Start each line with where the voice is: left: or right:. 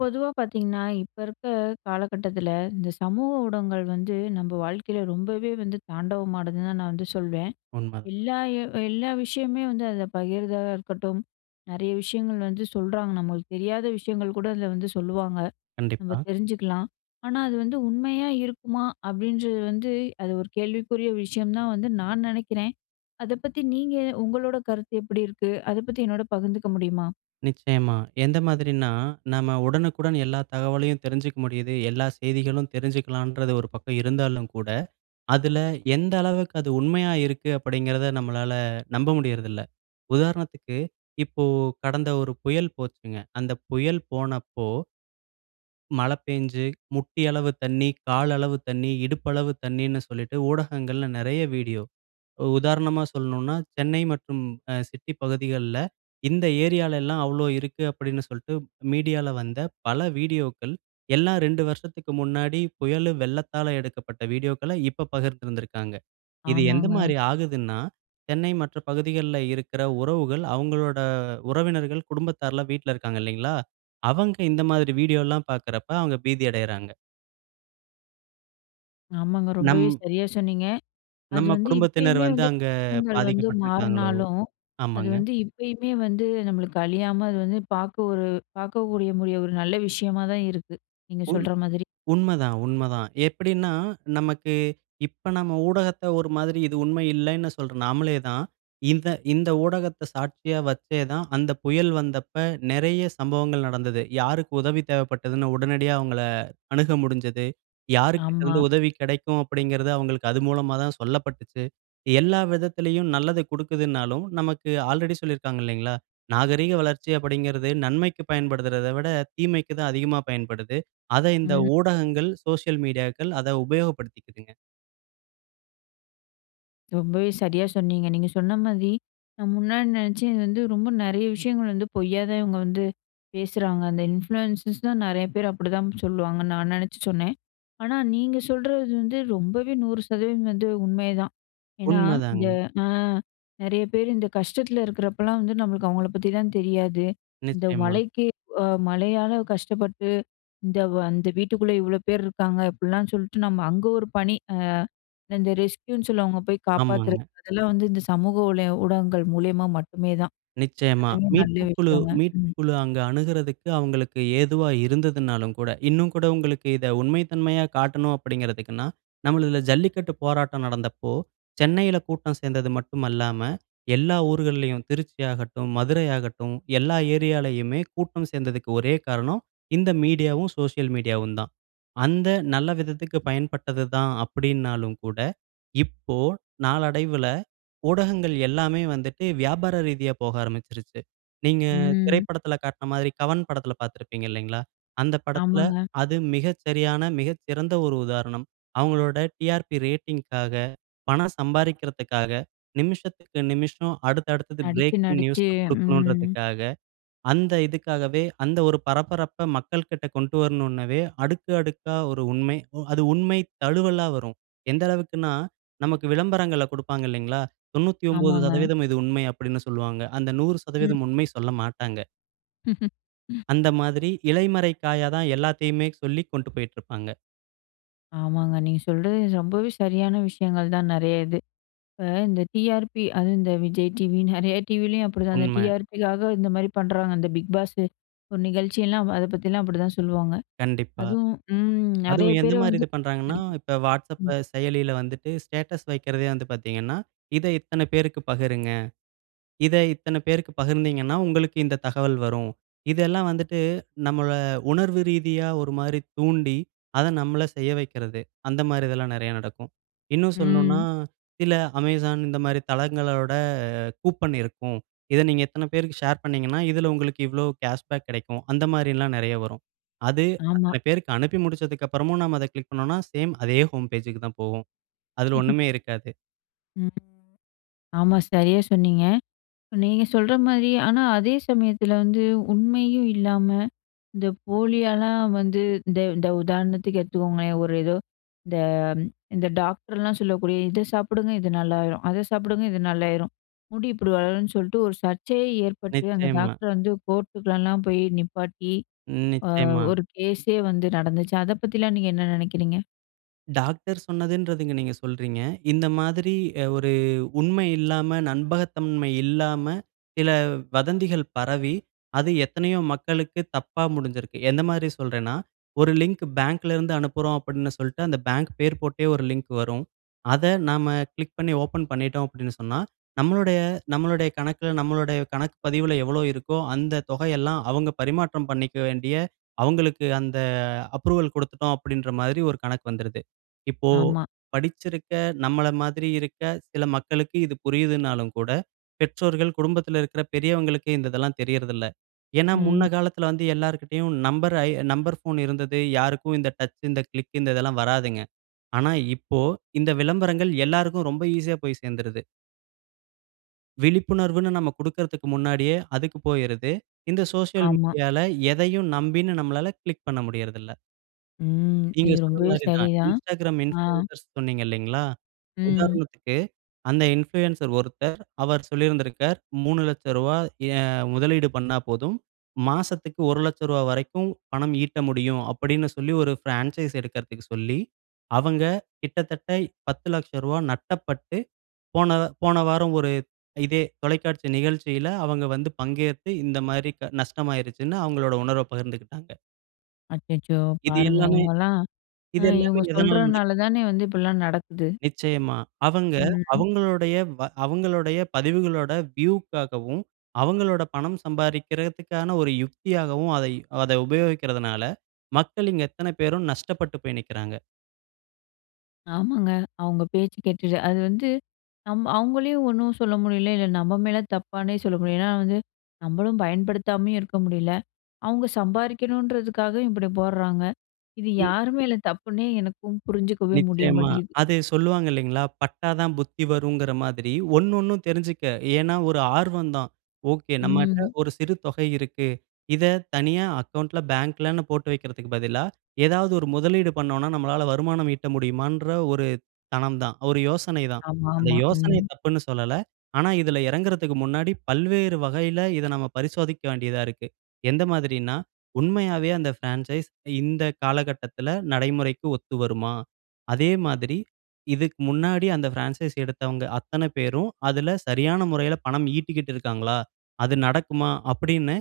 left: பொதுவா பார்த்தீங்கன்னா, இப்ப இருக்க காலகட்டத்துல, இந்த சமூக ஊடகங்கள் வந்து நம்ப வாழ்க்கையில ரொம்பவே வந்து தாண்டவமானதுன்னு தான் நான் வந்து சொல்வேன்.
right: உண்மை.
left: எல்லா எ எல்லா விஷயமுமே வந்து அதுல பகிருததா இருக்கட்டும். நிறைய விஷயங்கள் வந்து சொல்றாங்க, நம்மளுக்கு தெரியாத விஷயங்கள் கூட அதுல வந்து சொல்லுவாங்க. நம்ம
right: கண்டிப்பா.
left: தெரிஞ்சுக்கலாம். ஆனா, "அது வந்து உண்மையா இருக்குமா?" அப்படின்றது வந்து, அது ஒரு கேள்விக்குறிய விஷயம்னு தான் வந்து நான் நினைக்கிறேன். அதை பத்தி நீங்க, உங்களோட கருத்து எப்படி இருக்கு, அதை பத்தி என்னோட பகிர்ந்துக்க முடியுமா?
right: நிச்சயமா. எந்த மாதிரினா, நம்ம உடனுக்குடன் எல்லா தகவலையும் தெரிஞ்சுக்க முடியுது, எல்லா செய்திகளும் தெரிஞ்சுக்கலான்றது ஒரு பக்கம் இருந்தாலும் கூட, "அதுல எந்த அளவுக்கு அது உண்மையா இருக்கு", அப்படிங்கிறத நம்மளால நம்ப முடியுறதில்ல. உதாரணத்துக்கு இப்போ கடந்த ஒரு புயல் போச்சுங்க, அந்த புயல் போனப்போ மழை பேஞ்சு, முட்டி அளவு தண்ணீ, கால் அளவு தண்ணீ, இடுப்பளவு தண்ணீன்னு சொல்லிட்டு, ஊடகங்கள்ல நிறைய வீடியோ. ஒ உதாரணமா சொல்லனும்னா, "சென்னை மற்றும் அ சிட்டி பகுதிகள்ல இந்த ஏரியாலெல்லாம் அவ்வளோ இருக்கு!" அப்படின்னு சொல்லிட்டு, மீடியால வந்த பல வீடியோக்கள், எல்லாம் 2 வருஷத்துக்கு முன்னாடி, புயலு, வெள்ளத்தால எடுக்கப்பட்ட வீடியோக்கள இப்போ பகிர்ந்திருந்திருக்காங்க. இது எந்த
left: ஆமாங்க.
right: மாரி ஆகுதுன்னா, சென்னை மற்ற பகுதிகள்ல இருக்குற உறவுகள் அவங்களோட உறவினர்கள், குடும்பத்தார்லாம் வீட்டுல இருக்காங்க, இல்லைங்களா? அவங்க இந்த மாதிரி வீடியோல்லாம் பார்க்குறப்ப, அவங்க பீதி அடையறாங்க.
left: ஆமாங்க ரொம்பவே
right: நம்
left: சரியா சொன்னீங்க. அது
right: நம்ம
left: வந்து
right: குடும்பத்தினர்
left: இப்பயுமே
right: வந்து
left: வந்து
right: அங்க
left: [unintelligible] வந்து
right: பாதிக்கப்பட்டு இருக்கிறாங்களோ,
left: மாறினாலும், அது
right: ஆமாங்க.
left: வந்து இப்பயுமே வந்து நம்மளுக்கு அழியாம அது வந்து பார்க்க ஒரு பார்க்கக்கூடிய முடிய ஒரு நல்ல விஷயமா தான் இருக்கு. நீங்க
right: உண்
left: சொல்ற மாதிரி.
right: உண்மைதான், உண்மைதான். எப்படினா நமக்கு இப்போ நாம் ஊடகத்த ஒரு மாதிரி இது உண்மை இல்லன்னு சொல்ற நாமளே தான், இந்த இந்த ஊடகத்தை சாட்சியா வச்சே தான், அந்த புயல் வந்தப்ப நிறைய சம்பவங்கள் நடந்தது. யாருக்கு உதவி தேவைப்பட்டதுனு உடனடியா அவங்களை அணுக முடிஞ்சது.
left: ஆமா.
right: யாருக்கிட்டருந்து உதவி கிடைக்கும் அப்படிங்கிறது அவங்களுக்கு அது மூலமா தான் சொல்லப்பட்டுச்சு. எல்லா விதத்திலயும். நல்லது கொடுக்குதுனாலும், நமக்கு ஆல்ரெடி சொல்லியிருக்கிறாங்க இல்லைங்களா, நாகரீக வளர்ச்சி அப்படிங்கிறது நன்மைக்கு பயன்படுறத விட தீமைக்கு தான் அதிகமா பயன்படுது, அதை இந்த
left: ம்.
right: ஊடகங்கள், சோசியல் மீடியாக்கள் அதை உபயோகப்படுத்திக்கிதுங்க.
left: ரொம்பவே சரியா சொன்னீங்க. நீங்க சொன்ன மாதிரி, நான் முன்னாடி நினைச்சேன் இது வந்து ரொம்ப நிறைய விஷயங்கள் வந்து பொய்யா தான் இவங்க வந்து, பேசுறாங்க. அந்த இன்ஃப்ளூயன்ர்ஸ்லாம் நிறைய பேர் அப்படிதான் சொல்லுவாங்கன்னு நான் நினைச்சு சொன்னேன். ஆனா, நீங்க சொல்றது வந்து ரொம்பவே 100% வந்து உண்மைதான். ஏன்னா இந்த,
right: உண்மைதாங்க.
left: ஆ நிறைய பேர் இந்த கஷ்டத்தில இருக்கிறப்போலாம் வந்து நம்மளுக்கு அவங்களை பத்திலாம் தெரியாது. இந்த
right: நிச்சயமா.
left: மழைக்கு, மழையால கஷ்டப்பட்டு இந்த வ அந்த வீட்டுக்குள்ளே இவ்வளோ பேர் இருக்காங்க அப்படிலாம் சொல்லிட்டு, நம்ம அங்கே ஒரு பணி, இந்த ரெஸ்க்யூன்னு சொல்லவங்க போய் காப்பாத்துறது,
right: ஆமாங்க.
left: அதெல்லாம் வந்து இந்த சமூக ஊளய ஊடகங்கள் மூலியமா மட்டுமே தான்,
right: நிச்சயமா.
left: அதுவும் நல்ல
right: மீட்புக்குழு
left: விஷயங்க. ம்.
right: மீட்புக்குழு அங்க அணுகுறத்துக்கு அவங்களுக்கு ஏதுவா இருந்ததுனாலும் கூட, இன்னும் கூட உங்களுக்கு இதை உண்மைத்தன்மையா காட்டணும் அப்படிங்கிறதுக்குன்னா, நம்மள இதில ஜல்லிக்கட்டு போராட்டம் நடந்தபோ, சென்னையில கூட்டம் சேர்ந்தது மட்டுமல்லாமல், எல்லா ஊர்களிலும் திருச்சியாகட்டும் மதுரையாகட்டும் எல்லா ஏரியாவிலேயுமே கூட்டம் சேர்ந்ததுக்கு ஒரே காரணம் இந்த மீடியாவும், சோசியல் மீடியாவும் தான். அந்த நல்ல விதத்துக்கு பயன்பட்டதுதான் அப்படினாலும் கூட, இப்போ நாளடைவில ஊடகங்கள் எல்லாமே வந்துட்டு வியாபார ரீதியா போக ஆரம்பித்துச்சிசுருச்சு. நீங்க
left: ம்.
right: திரைப்படத்தில காட்டிய மாதிரி கவன் படத்தில பார்த்திருப்பீங்க, இல்லீங்களா. அந்த படத்தில
left: ஆமாங்க.
right: அது மிக சரியான, மிகச்சிறந்த ஒரு உதாரணம். அவங்களுடைய "TRP" ரேட்டிங்க்காக பணம் சம்பாரிகிறதுக்காக, நிமிஷத்துக்கு நிமிஷம், அடுத்த அடுத்தது
left: நடிச்சு,
right: பிரேக்கிங் நியூஸ்
left: நடிச்சு. ம்.
right: கொடுக்கனும்ன்றதுக்காக, அந்த இதுக்காகவே அந்த ஒரு பரபரப்பை மக்கள்கிட்ட கொண்டு வரணுனவே அடுக்கு அடுக்கா ஒரு உண்மை, அ அது உண்மை தழுவலா வரும். எந்த அளவுக்குனா நமக்கு விளம்பரங்கள கொடுப்பாங்க இல்லைங்களா? தொண்ணூத்தி ஒன்பது
left: ஆமாங்க.
right: சதவீதம் இது உண்மை அப்படினு சொல்வாங்க. அந்த நூறு
left: ம்.
right: சதவீதம் உண்மை சொல்லமாட்டாங்க. அந்த மாதிரி இலைமறை காயா தான், எல்லாத்தையுமே சொல்லி கொண்டு போயிட்டு இருப்பாங்க.
left: ஆமாங்க நீங்க சொல்றது ரொம்பவே சரியான விஷயங்கள் தான் நெறைய இது. இப்ப இந்த டிஆர்பி அதுவும் இந்த விஜய் டிவி, நெறைய டிவிலயும் அப்படிதா அந்த
right: உண்ம.
left: டிஆர்பிக்காக இந்த மாரி பண்றாங்க. அந்த பிக் பாஸ்சு ஒரு நிகழ்ச்சியெல்லாம் அத பத்திலாம் அப்படிதா சொல்லுவாங்க.
right: கண்டிப்பா.
left: அதுவும், ம் நெறைய
right: அதுவும் எந்த
left: பேர
right: மாதிரி
left: வந்து
right: இது பண்றாங்கனா,
left: [unintelligible]
right: இப்ப WhatsApp
left: ம்.
right: அ செயலில வந்துட்டு ஸ்டேட்டஸ் வைக்கிறதே வந்து பாத்தீங்கனா, "இத இத்தன பேருக்கு பகிருங்க. இத இத்தன பேருக்கு பகிர்ந்தீங்கனா, உங்களுக்கு இந்த தகவல் வரும்." இதெல்லாம் வந்துட்டு நம்மள உணர்வு ரீதியா ஒரு மாரி தூண்டி, அத நம்மள செய்ய வைக்கிறது. அந்த மாதிரி இதெல்லாம் நெறைய நடக்கும். இன்னும் சொல்ணுனா,
left: ம்.
right: சில Amazon இந்த மாரி தளங்களோட ஆ கூப்பன் இருக்கும். இத நீங்க இத்தன பேருக்கு ஷேர் பண்ணீங்கன்னா, இதுல உங்களுக்கு இவ்ளோ கேஷ்பேக் கிடைக்கும். அந்த மாரிலாம் நெறைய வரும். அது
left: ஆமா.
right: அத்தன பேருக்கு அனுப்பி முடிச்சதுக்கு அப்புறமும் நம்ம அத கிளிக் பண்ணோம்னா, சேம் அதே ஹோம் பேஜுக்கு தான் போகும், அதுல ஒண்ணுமே இருக்காது.
left: ம். ஆமா சரியா சொன்னீங்க. நீங்க சொல்ற மாரி ஆனா அதே சமயத்துல வந்து உண்மையும் இல்லாம இந்த போலியால வந்து இந்த இந்த உதாரணத்துக்கு எடுத்துக்கோங்களேன், ஒரு ஏதோ இந்த இந்த டாக்டர்லாம் சொல்லக்கூடிய, "இத சாப்பிடுங்க இது நல்லாயிரும், அத சாப்பிடுங்க இது நல்லாயிரும், முடி இப்டி வளரும்னு" சொல்ட்டு ஒரு சர்ச்சையே ஏற்பட்டு. அந்த
right: நிச்சயமா.
left: டாக்டர வந்து கோர்ட்டுக்குல்லாம் போய் நிப்பாட்டி, ஆ
right: நிச்சயமா.
left: ஒரு கேஸே வந்து நடந்துச்சு. அத பத்திலாம் நீங்க என்ன நெனைக்கிறீங்க?
right: டாக்டர் சொன்னதுன்றதுங்க, நீங்க சொல்றீங்க. இந்த மாதிரி, அ ஒரு உண்மை இல்லாம, நண்பகத்தன்மை இல்லாம, சில வதந்திகள் பரவி, அது எத்தனையோ மக்களுக்கு தப்பா முடிஞ்சுருக்கு. எந்தமாரி சொல்றேன்னா, ஒரு லிங்க் பேங்க்ல இருந்து அனுப்புறோம் அப்பிடின்னு சொல்லிட்டு, அந்த பேங்க் பேர் போட்டே ஒரு லிங்க் வரும். அத நாம, கிளிக் பண்ணி ஓப்பன் பண்ணிட்டோம் அப்பிடினு சொன்னா, நம்மளுடைய, நம்மளுடைய கணக்கில, நம்மளுடைய கணக்கு பதிவுல எவ்ளோ இருக்கோ, அந்த தொகை எல்லாம், அவுங்க பரிமாற்றம் பண்ணிக்க வேண்டிய, அவுங்களுக்கு அந்த அப்ரூவல் கொடுத்துட்டோம். அப்பிடின்ற மாரி, ஒரு கணக்கு வந்துருது. இப்போ
left: ஆமா.
right: படிச்சிருக்க, நம்மள மாதிரி இருக்க சில மக்களுக்கு இது புரியுதுனாலும் கூட, பெற்றோர்கள் குடும்பத்தில இருக்கிற பெரியவங்களுக்கு, இந்த இதெல்லாம் தெரியறதில்ல. ஏன்னா முன்ன
left: ம்.
right: காலத்தில வந்து, எல்லார்கிட்டயும் நம்பர அ நம்பர் ஃபோன் இருந்தது. யாருக்கும் இந்த டச், இந்த கிளிக், இந்ததெல்லாம் வராதுங்க. ஆனா இப்போ, இந்த விளம்பரங்கள் எல்லாருக்கும், ரொம்ப ஈஸியா போய் சேர்ந்துருது. விழிப்புணர்வுன்னு, நம்ம குடுக்கிறதுக்கு முன்னாடியே அதுக்கு போயிருது. இந்த சோசியல்
left: ஆமா.
right: மீடியால, எதையும் நம்பி நம்மளால கிளிக் பண்ண முடியிறதில்ல.
left: ம்.
right: நீங்க
left: இது ரொம்பவே
right: சொன்னமாரி தான்.
left: சரிதான்.
right: Instagram
left: ஆ.
right: இன்ஃப்ளூயன்சர் சொன்னீங்க, இல்லிங்களா!
left: ம்.
right: உதாரணத்துக்கு, அந்த இன்ஃப்ளூயன்சர் ஒருத்தர், அவர் சொல்லியிருந்திருக்கார், ரூ.300000 ஏன் முதலீடு பண்ணா போதும். மாசத்துக்கு ரூ.100000 வரைக்கும், பணம் ஈட்ட முடியும் அப்பிடின்னு சொல்லி, ஒரு பிரான்சைஸ் எடுக்கிறதுக்கு சொல்லி, அவங்க கிட்டத்தட்ட, ரூ.1000000 நட்டப்பட்டு, போன போன வாரம் ஒரு இதே தொலைக்காட்சி நிகழ்ச்சியில, அவங்க வந்து பங்கேத்து இந்தமாரி நஷ்டமாயிருச்சுன்னு, அவுங்களோட உணர்வ பகிர்ந்துக்கிட்டாங்க.
left: அச்சச்சோ!
right: இது
left: பாருங்க.
right: எல்லாமே
left: இவுங்கலாம் அ
right: இது எல்லாமே
left: இவுங்க
right: எதனால்
left: சொல்றனால
right: நடக்குது?
left: தானே வந்து இப்பிடிலாம் நடக்குது?
right: நிச்சயமா! அவங்க,
left: ம், ம்.
right: அவங்களுடைய வ அவுங்களுடைய பதிவுகளோட வியூக்காகவும், அவுங்களோட பணம் சம்பாரிக்கிறதுக்கான ஒரு யுக்தியாகவும் அதை அத உபயோகிக்கிறதுனால, மக்கள் இங்கு எத்தனை பேரோ நஷ்டப்பட்டு போய் நிக்கிறாங்க!
left: ஆமாங்க. அவுங்க பேச்சு கேட்டுட்டு அது வந்து நம்ப அவுங்களையும் ஒண்ணும் சொல்ல முடியல. இல்ல, நம்ம மேல தப்பானே சொல்ல முடியல. ஏன்னா வந்து, நம்மளும் பயன்படுத்தாமயும் இருக்க முடியல. அவுங்க சம்பாதிக்கணுன்றதுக்காக, இப்பிடி போடுறாங்க! இது
right: ம்.
left: யாரு மேல தப்புன்னே எனக்கும் புரிஞ்சுக்கவே முடிய
right: நிச்சயமா.
left: மாட்டேங்குது.
right: அது சொல்லுவாங்க இல்லைங்களா? பட்டா தான் புத்தி வருங்கிற மாதிரி, ஒண்ணு ஒண்ணும் தெரிஞ்சுக்க. ஏன்னா, ஒரு ஆர்வம் தான். ஓகே, நம்மகிட்ட
left: ம்.
right: ஒரு சிறு தொகை இருக்கு. இத தனியா அக்கவுண்ட்ல, பேங்க்லன்னு போட்டு வைக்கிறதற்கு பதிலா, ஏதாவது ஒரு முதலீடு பண்ணோம்னா, நம்மால வருமானம் ஈட்ட முடியுமான்ற ஒரு தனம் தான். ஒரு யோசனை தான். அந்த
left: ஆமாமா.
right: யோசனை
left: ம்.
right: தப்புன்னு சொல்லல. ஆனா இதுல இறங்குறதுக்கு முன்னாடி, பல்வேறு வகையில, இத நம்ம பரிசோதிக்க வேண்டியதா இருக்கு. எந்த மாதிரின்னா, உண்மையாவே அந்த பிரான்சைஸ் இந்த காலகட்டத்துல நடைமுறைக்கு ஒத்து வருமா? அதே மாதிரி, இதுக்கு முன்னாடி, அந்த பிரான்சைஸ் எடுத்தவங்க அத்தனை பேரும், அதுல சரியான முறைல பணம் ஈட்டிக்கிட்டு இருக்காங்களா? அது நடக்குமா? அப்பிடீன்னு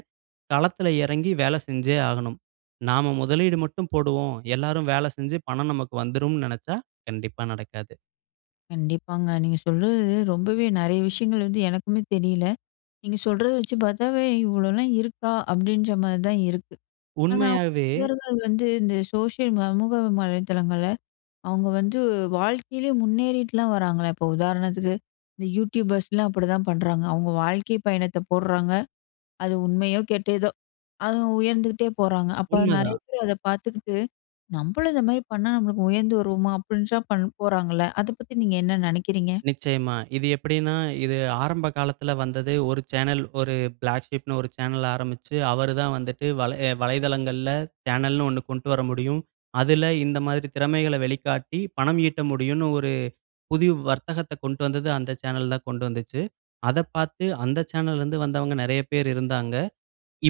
right: களத்துல இறங்கி வேலை செஞ்சே ஆகணும்! நாம முதலீடு மட்டும் போடுவோம். எல்லாரும் வேலை செஞ்சு, பணம் நமக்கு வந்துரும்ன்னு நினைச்சா, கண்டிப்பா நடக்காது!
left: கண்டிப்பாங்க. நீங்க சொல்றது ரொம்பவே நிறைய விஷயங்கள் வந்து எனக்குமே தெரியல. நீங்க சொல்றத வச்சு பார்த்தாவே இவ்ளோல்லாம் இருக்கா! அப்பிடின்றமாரி தான் இருக்கு. ஆனா,
right: உண்மையாவே.
left: இவர்கள் வந்து இந்த சோஷியல் சமூக வலைதளங்கள்ல அவுங்க வந்து வாழ்க்கையிலேயே முன்னேறிட்லாம் வராங்களே! இப்ப உதாரணத்துக்கு இந்த யூடியூபர்ஸ்லாம் அப்பிடிதான் பண்ணுறாங்க. அவுங்க வாழ்க்கை பயணத்த போட்றாங்க. அது உண்மையோ! கெட்டதோ! அவுங்க உயர்ந்துகிட்டே போறாங்க. அப்ப
right: உண்ம
left: நிறைய
right: தான்.
left: பேர் அத பார்த்துக்கிட்டு, நம்மளும் இந்தமாரி பண்ணா நம்மளுக்கு உயர்ந்து வருவோமா! அப்பிடின்னு தான் பண்ண போட்றாங்கல்ல. அத பத்தி நீங்க என்ன நினைக்கிறீங்க?
right: நிச்சயமா. இது எப்பிடின்னா, இது ஆரம்ப காலத்தில வந்தது. ஒரு சேனல், ஒரு பிளாக் ஷீப்னு ஒரு சேனல் ஆரம்பிச்சு, அவரு தான் வந்துட்டு வலை ஏ வலைதளங்கள்ல சேனல்னு ஒண்ணு கொண்ட்டு வர முடியும். அதில இந்த மாதிரி திறமைகள வெளிக்காட்டி பணம் ஈட்ட முடியுன்னு ஒரு புதுவ் வர்த்தகத்த கொண்டு வந்தது அந்த சேனல் தான் கொண்டு வந்துச்சு. அத பார்த்து அந்த சேனல்ல இருந்து வந்தவங்க நிறைய பேர் இருந்தாங்க.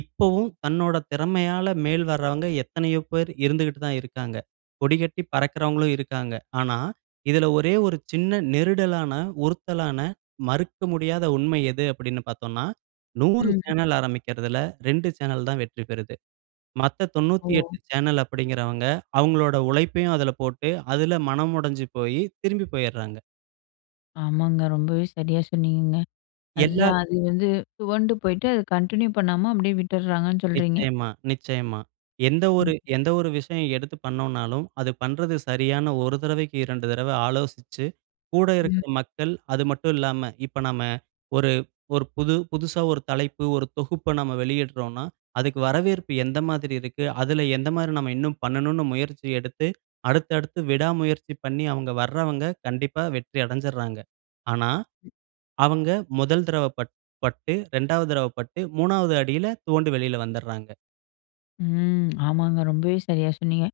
right: இப்பவும் தன்னோட திறமையால மேல் வர்றவங்க எத்தனையோ பேர் இருந்துக்கிட்டு தான் இருக்காங்க. கொடிகட்டி பறக்கிறவர்களும் இருக்காங்க. ஆனா, இதில ஒரே ஒரு சின்ன நெருடலான, உறுத்தலான மறுக்க முடியாத உண்மை எது அப்பிடின்னு பார்த்தோன்னா, 100
left: ம்.
right: சேனல் ஆரமிக்கிறதுல 2 சேனல் தான் வெற்றி பெறுது. மத்த 98
left: ஓ!
right: சேனல் அப்பிடிங்கிறவங்க அவுங்களோட உழைப்பையும் அதில போட்டு, அதில மனம் உடஞ்சு போயி, திரும்பி போயிட்றாங்க.
left: ஆமாங்க! ரொம்பவே சரியா சொன்னீங்கங்க.
right: எல்லா
left: அதான் அது வந்து, துவண்டு போயிட்டு, அத கன்டின்யூ பண்ணாம, அப்டியே விட்டுறாங்கன்னு, சொல்றீங்க?
right: நிச்சயமா, நிச்சயமா. எந்த
left: ம்.
right: ஒரு எந்த ஒரு விஷயம் எடுத்து பண்ணோம்னாலும், அது பண்றது சரியான்னு 1 தடவைக்கு 2 தடவ ஆலோசிச்சு, கூட இருக்க
left: ம்.
right: மக்கள். அது மட்டும் இல்லாம, இப்ப நாம ஒரு ஒரு புது புதுசா ஒரு தலைப்பு, ஒரு தொகுப்ப நம்ம வெளியிட்றோம்னா, அதுக்கு வரவேற்பு எந்த மாதிரி இருக்கு, அதுல எந்த மாதிரி நம்ம இன்னும் பண்ணணும்னு முயற்சி எடுத்து, அடுத்து, அடுத்து விடா முயற்சி பண்ணி, அவங்க வர்றவங்க, கண்டிப்பா வெற்றி அடைஞ்சிர்றாங்க! ஆனா, அவங்க 1 தடவ பட் பட்டு 2 வது தடவ பட்டு, 3 வது அடியில துவண்டு வெளில வந்துர்றாங்க.
left: ம் ஆமாங்க, ரொம்பவே சரியாக சொன்னீங்க!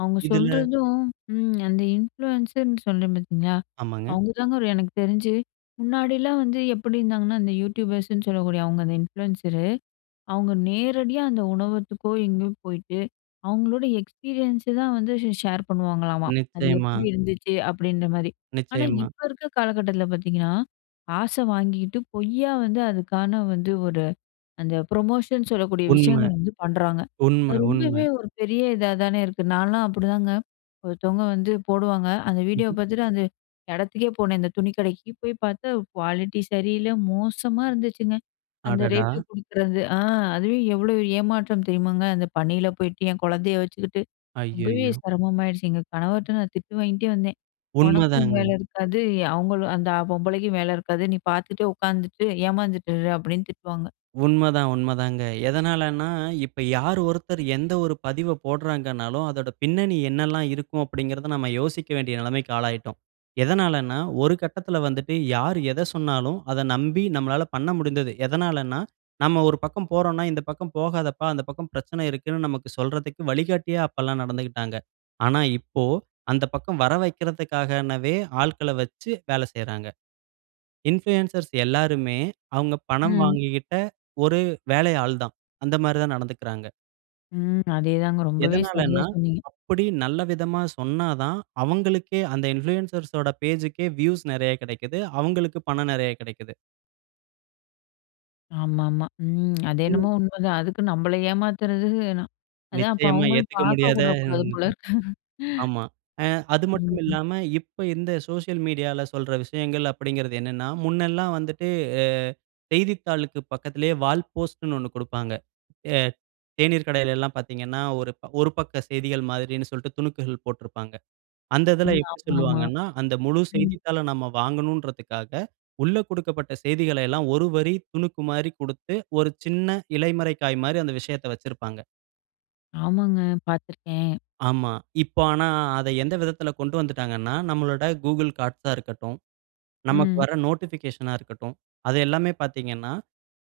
left: அவுங்க
right: இதுல.
left: சொல்றதும். ம், அந்த இன்ஃப்ளூயன்ஸர்ன்னு சொல்றேன் பார்த்தீங்களா?
right: ஆமாங்க.
left: அவுங்க தாங்க எனக்கு தெரிஞ்சு, முன்னாடிலாம் வந்து எப்டி இருந்தாங்கன்னா, அந்த யூடியூபர்ஸ்ன்னு சொல்லக்கூடிய அவுங்க அந்த இன்ஃப்ளுயன்சரு. அவுங்க நேரடியா, அந்த உணவகத்துக்கோ எங்கேயோ போயிட்டு, அவுங்களோட எக்ஸ்பீரியன்ஸ்ஸ தான் வந்து ச ஷேர் பண்ணுவாங்களாம்மா. அது
right: நிச்சயமா.
left: எப்டி இருந்துச்சு? அப்டின்ற மாரி. ஆனா
right: நிச்சயமா.
left: இப்ப இருக்க காலகட்டத்துல பார்த்தீங்கன்னா, காச வாங்கிகிட்டு, பொய்யா வந்து அதுக்கான வந்து ஒரு அந்த ப்ரமோஷன் சொல்லக்கூடிய
right: உண்ம.
left: விஷயங்கள் வந்து பண்றாங்க.
right: உண்ம,
left: அது ரொம்பவே,
right: உண்ம.
left: ஒரு பெரிய இதா தானே இருக்கு. நான்லாம் அப்டிதாங்க, ஒருத்தவங்க வந்து போடுவாங்க, அந்த வீடியோ
right: ம்ஹ்ம்.
left: பார்த்துட்டு, அந்த எடத்துக்கே போனேன், அந்த துணி கடைக்கு போய் பார்த்தா குவாலிட்டி சரியில்ல, மோசமா இருந்துச்சுங்க. அந்த
right: அடடா!
left: ரேட் குடுக்குறது. அ, அதுவே எவ்வளவு ஏமாற்றம் தெரியுமாங்க? அந்த பனில போயிட்டு, என் கொழந்தைய வச்சுக்கிட்டு, ரொம்பவே
right: ஐய்யயோ!
left: செரமமாயிடுச்சு, எங்க கணவர்ட்ட நான் திட்டு வாங்கிட்டே வந்தேன். "ஒனக்கும் வேல
right: உண்மதாங்க.
left: இருக்காது, ய அவங்களும் அந்த பொம்பளைக்கும் வேல இருக்காது. நீ பார்த்துட்டே உட்காந்துட்டு, ஏமாந்துட்டு இரு." அப்டின்னு திட்டுவாங்க!
right: உண்மதான், உண்ம தாங்க. எதனாலன்னா, இப்ப யாரு ஒருத்தர், எந்த ஒரு பதிவ போட்றாங்கன்னாலும், அதோட பின்னணி என்னெல்லாம் இருக்கும் அப்டின்கிறத நம்ம யோசிக்க வேண்டிய நெலமைக்கு ஆளாயிட்டோம்! எதனாலன்னா ஒரு கட்டத்துல வந்துட்டு யார் எத சொன்னாலும், அத நம்பி, நம்மலாள பண்ண முடிந்தது. எதனாலன்னா, நம்ம ஒரு பக்கம் போறோன்ன்னா, இந்த பக்கம் போகாதப்பா அந்த பக்கம் பிரச்சனை இருக்குன்னு நமக்கு சொல்றதுக்கு வழிகாட்டியா அப்பல்லாம் நடந்துக்கிட்டாங்க. ஆனா இப்போ, அந்த பக்கம் வர வெக்றதுக்காகவே ஆட்கள வச்சு வேல செய்றாங்க. இன்ஃப்ளூயன்சர்ஸ் எல்லாருமே, அவுங்க பணம்
left: ம்.
right: வாங்கிக்கிட்ட, ஒரு வேலை ஆள் தான்! அந்த மாரி தான் நடந்துக்குறாங்க.
left: ம். அதே தாங்க ரொம்பவே சரியா
right: எதனாலன்னா,
left: சொன்னீங்க.
right: அப்பிடி நல்ல விதமா சொன்னா தான், அவுங்களுக்கே அந்த இன்ஃப்ளூயன்சர்ஸோட பேஜூக்கே வியூஸ் நிறைய கிடைக்கிது. அவுங்களுக்கு பணம் நிறைய கிடைக்கிது.
left: ஆமா, ஆமா. ம், அது என்னமோ
right: ம்.
left: உண்ம தான். அதுக்கு நம்மள ஏமாத்துறது ந அதான் அப்ப
right: நிச்சயமா
left: அவுங்களும்
right: ஏத்துக்க முடியாத
left: பார்க்கக்கூட கூடாது போல இருக்கு
right: ஆமா. அ அது
left: ம்
right: மட்டும்
left: ம்.
right: இல்லாம இப்ப இந்த சோசியல் மீடியால சொல்ற விஷயங்கள் அப்பிடிங்கிறது என்னன்னா, முன்னெல்லாம் வந்துட்டு அ செய்தித்தாளுக்கு பக்கத்திலே வால் போஸ்ட்ன்னு ஒண்ணு கொடுப்பாங்க. ஏ தேனீர் கடையில எல்லாம் பார்த்தீங்கன்னா, ஒரு ஒரு பக்க செய்திகள் மாதிரின்னு சொல்ட்டு துணுக்குகள் போட்டிருப்பாங்க. அந்த இதில
left: ம்.
right: எப்பிடி
left: ஆமா, ஆமா.
right: சொல்லுவாங்கன்னா, அந்த முழு
left: ம்.
right: செய்தித்தாள நம்ம வாங்கணுன்றதுக்காக, உள்ள கொடுக்கப்பட்ட செய்திகள எல்லாம் ஒரு வரி துணுக்குமாரி குடுத்து, ஒரு சின்ன இலைமறைக் காய்மாரி அந்த விஷயத்த வச்சிருப்பாங்க.
left: ஆமாங்க. பார்த்துருக்கேன்.
right: ஆமா. இப்ப ஆனா அத எந்த விதத்தில கொண்டு வந்துட்டாங்கன்னா, நம்மளோட Google கார்ட்ஸா இருக்கட்டும், நமக்கு
left: ம்.
right: வர நோட்டிஃபிகேஷன்னா இருக்கட்டும், அது எல்லாமே பார்த்தீங்கன்னா,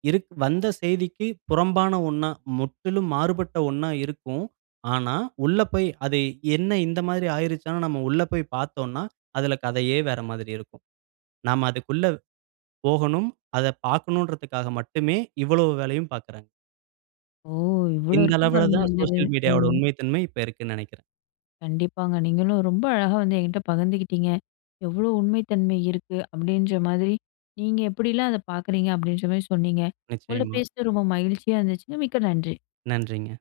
right: இருக் வந்த செய்திக்கு புறம்பான ஒண்ணா, முற்றிலும் மாறுபட்ட ஒண்ணா இருக்கும். ஆனா, உள்ள போயி அது என்ன இந்த மாதிரி ஆயிருச்சானா நம்ம உள்ள போய் பார்த்தோன்னா, அதில கதையே வேற மாதிரி இருக்கும். நாம அதுக்குள்ள போகணும். அத பார்க்கணுன்றதுக்காக மட்டுமே இவ்ளோ வேலையும் பார்க்குறாங்.
left: ஓ! இவ்ளோ
right: இந்த
left: இருக்கு
right: அளவுல
left: பாருங்க.
right: தான்
left: இந்த இது,
right: சோசியல் மீடியாவோட
left: ம்.
right: உண்மைத்தன்மை இப்ப இருக்குன்னு நினைக்கிறேன்.
left: கண்டிப்பாங்க. நீங்களும் ரொம்ப அழகா வந்து என்கிட்ட பகிர்ந்துக்கிட்டீங்க. எவ்ளோ உண்மை தன்மை இருக்கு? அப்பிடின்ற மாதிரி நீங்க எப்பிடில்லாம் அத பார்க்குறீங்க? அப்பிடின்றமாரி சொன்னீங்க. உங்கள்ட்ட
right: நிச்சயமா.
left: பேசுனது ரொம்ப மகிழ்ச்சியா இருந்துச்சுங்க. மிக்க நன்றி.
right: நன்றிங்க.